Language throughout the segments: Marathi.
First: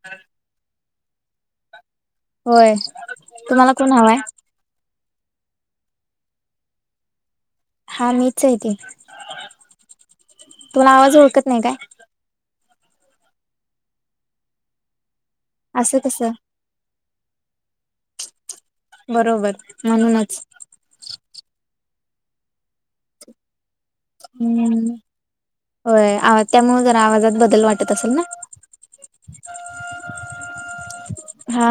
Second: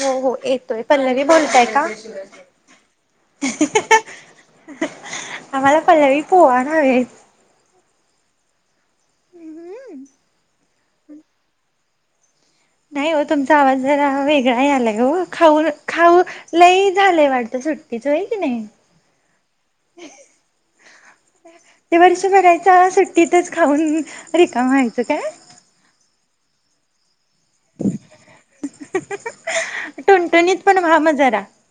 हो हो येतोय पल्लवी बोलताय का होय. तुम्हाला, कोण हवाय? आम्हाला पल्लवी पोआनं हवे हा, मीच ये ती. तुनं आवाज, ओळखत नाय काय? नाही ओ तुमचा आवाज जरा, वेगळा यायलाय अव खाऊनं असं खाऊ कसं लय झालंय वाटतं ‌सुट्टीचं. होय की नाय? बरोबर. म्हणूनच ते वर्ष भराच सुट्टीतच खाऊन रिकाम हम्म व्हायचं काय? होय अ त्यामुळं जरा आवाजात बद ल वाटत असेल न? टुणटुणीत पण व्हा मग जरा हा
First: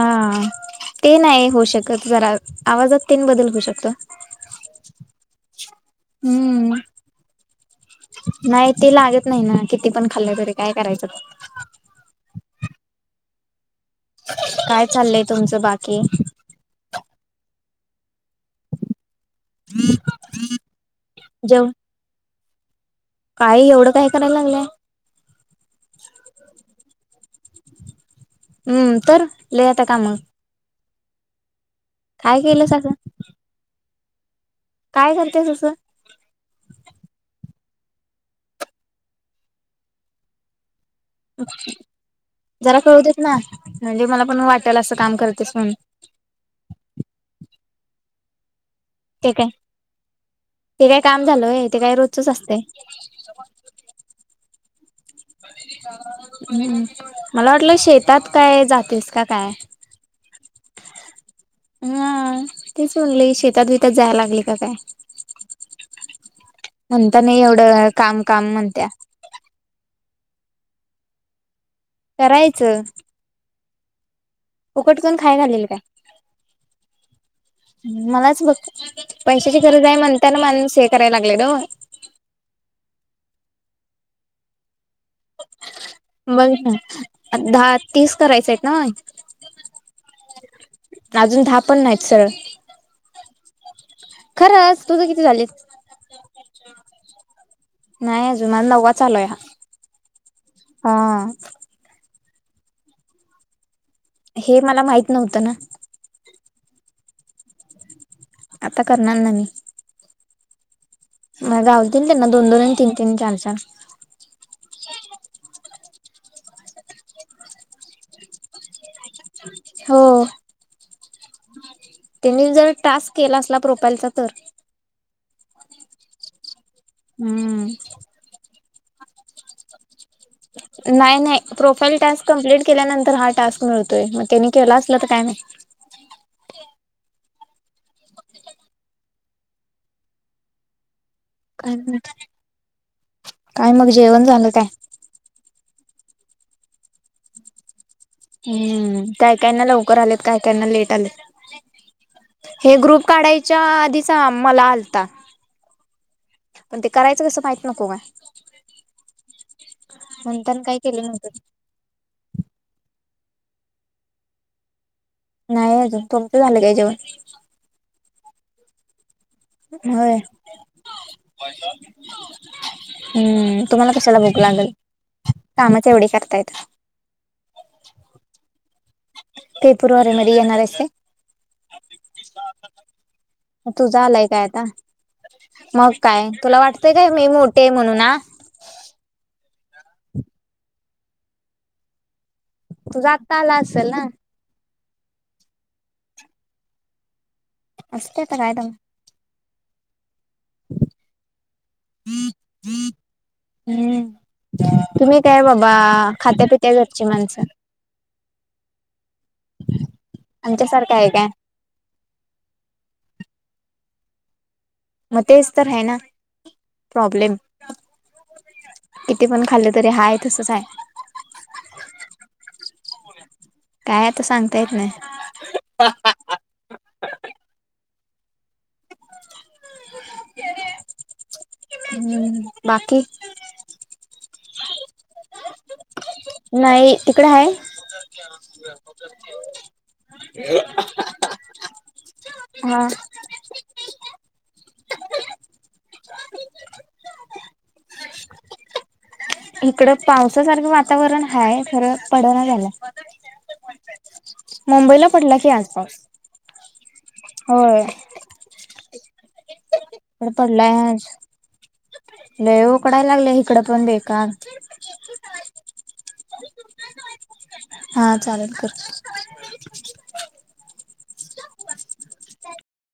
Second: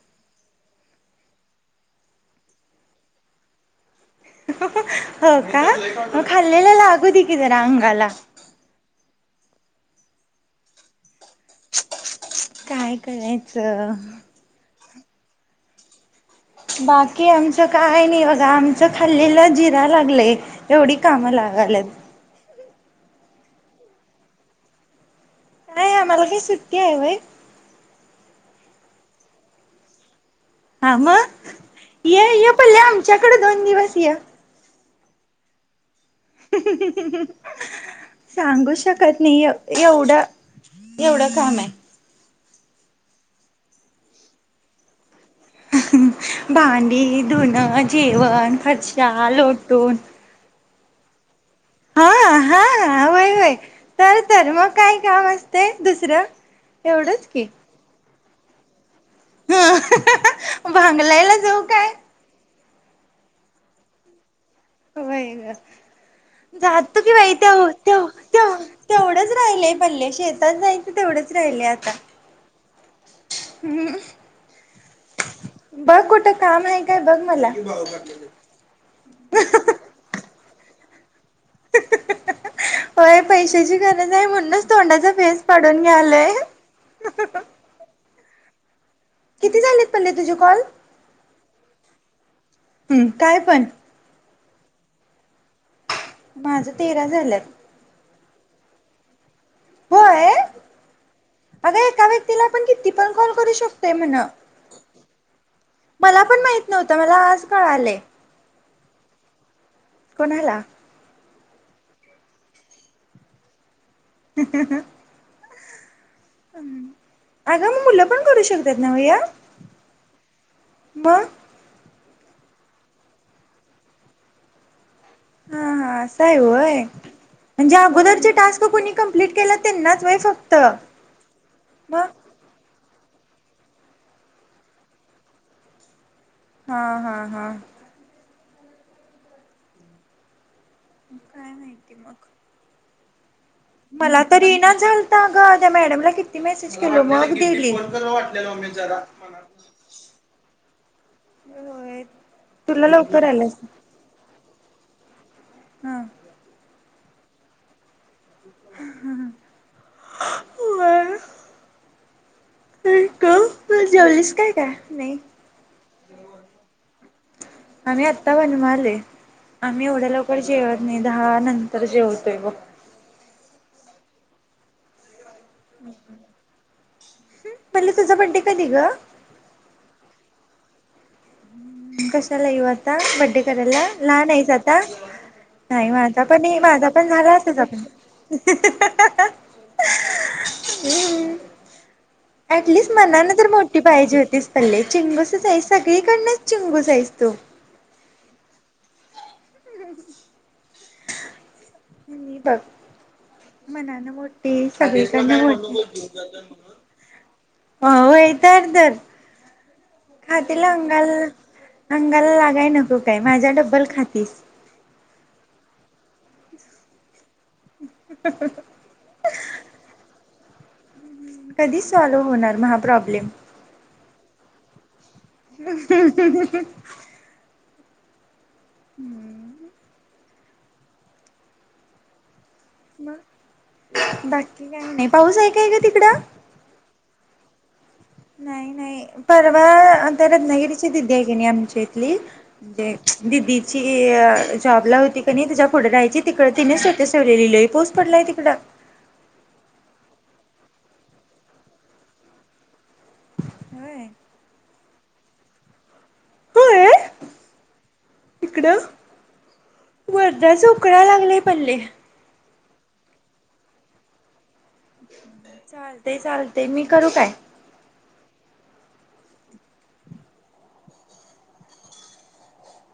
ते नाही होऊ शकत. जरा, आवाजात तेनं बदल होऊ शकतो. हो का? म खाल्लेल लागू दे की जरा, अंगाला नाय ते लागत नाही ना. किती पण खाल्लं तरी, काय करायचं? काय, करायचं काय चाललंय तुमचं बाकी. बाकी, आमचं काय नय बघा. आमचं खाल्लेल जिराय लागलंय एवढी काम जेव लागाल्यात. काय एवढं काय, कराय लागलाय? काय आम्हाला काय, सुट्टी आहाय व्हय. हम्म तर, लय आता काम हा म काय केलंस अस इकड, दोन दिवस या. काय करतेस असं? सांगू शकत नई एवढं एवढं काम आहे जरा कळूदेत ना म्हणजे मला पण वाटल असं काम करतेस म्हणून भांडी, धुन, जेवण, कचरा ते काय लोटून ते काय काम झाल व्हय ते काय हा रोजचच असतय. हा होय होय तर तर मग काय काम असते दुसरं हूं एवढंच की मला वाटलं शेत तात काय जातेस का काय भांगलायला जाऊ काय हं तेच म्हणल ही शेतात बितात जाय लागली का काय होय क जातो की म्हणता बाई नाही तेव एवढं तेव तेव काम काम तेव म्हणत्या -तेवढंच राहिलय पल्ले शे तात जायच तेवढंच राहिलय आता. करायचं. हम्म. फुकट कोण खाया घालेल काय कुठं काम आहे काय बघ मला मलाच बघ पैशाची गरज हाय म्हणताना माणूस हे कराय लागलय न्हव. होय पैशाची गरज हाय म्हणूनच तोंडाचा फेस पाडून घ्यालंय. बघ ना दहा तीस करायचयत ना? झालेत पल्ले तुझे कॉल? अजून दहा पण नायत सरळ. हम् काय पण. खरंच तुझं किती झाले? माझं तेरा झाल्यात. नाय अजून आज नववा चालूय हा. अगा एका व्यक्तीला आपण किती पण कॉल करू शक हे मला माहीत नव्हतं ना. मला पण माहित नव्हतं मला आज कळालंय. आता करणार ना मी. कोणाला? म गावतील त्यांना दोन दोन आणि तीन तीन चार चार [unintelligible] अगं म- मुलं पण करू शकतात न्हव य? हो. म त्येंनी जर टास्क केला असला प्रोफाईलचा तर. हा हा असाय व्हय हम्म आणि जे अगोदरचे टास्क कुणी कम्प्लीट केल्या त्यांनाच व्हय फ नाय नाय प्रोफाईल टा कम्प्लीट केल्यानंतर हा टास्क मिळतोय मग त्यानी केला असलं तर काय म्हायत. हा हा हा. काय मग काय मग जेवण झालं काय? आग त्या मॅडमला किती मेसेज केली मग दिली. हम्म काय कायांना लवकर आलेत काय कायना लेट आलेत. मनात होय हे तुला ग्रुप लवकर आलास काढायच्या आधीचा मला आलता. हां. पण ते करायचं कसं म्हायत नको काय म्हणताना काय केलं न्हवत. आई ग, म -जेवलीस काय का नाय? नाय अजून तुमचं झालं काय जेवण? आम्ही आता बनवाले. आम्ही एवढ्या होय लवकर जेवत नाही दहा नंतर जेवतोय बग. हम्म तुम्हाला कशाला भुक लागल कामच एवढी करतायत. पल्ले तुझा बड्डे कधी ग? पेपूर वारी मधी येणार हायस काय? कशाला येऊ आता बडे करायला तुझा आलाय लहान काय आहेस आता? नाही मग माझा काय पण तुला माझा वाटतंय काय पण मी झाला असच मोठे आपण म्हणून आ हम्. ऍटलीस्ट तुझा मनान आत्ता तर आला मोठी असेल ना पाहिजे होतीस. पण लय चिंगूसच आहेस सगळीकडनच चिंगूस आहेस तू असते त काय दम मी बघ हम्म मनान मोठी सगळीकडना मोठी अची माणसं हो व्हय तर तर खातीला आमच्यासारखं अंगाल आहे काय अंगाला लागाय नको काय माझा डब्बल खातीस. म तेच तर हाय ना प्रॉब्लेम किती पण खाल्ल तरी हाय तसंच हाय. हं कधी सॉल्व्ह होणार म हा प्रॉब्लेम काय आता सांगता येत नाय. [unintelligible] हम्म हम् बाकी मग बाकी का नाय पाऊस हाय काय ग तिकडं नाही तिकड हाय नाही नाही परवा आता रत्नागिरीची दिदी हाय की नाय आमच्या इथली हा म्हणजे दिदीची जॉबला होती तनी तिथं पुढं राहायची तिकड तिने स्टेटस ठेवलंय लिलंय पाऊस पडलाय तिकडं इकड पावसासारखं वातावरण हाय खरं पड ना झालं. होय मुंबईला पडला की आज पाऊस होय. तिकडं इकडं मरणाच पडलाय आज उकडाय लागलय पडले. लय उकडाय लागलय इकडं पण बेकार चालतय चालतय मी करू काय हा चालल कर.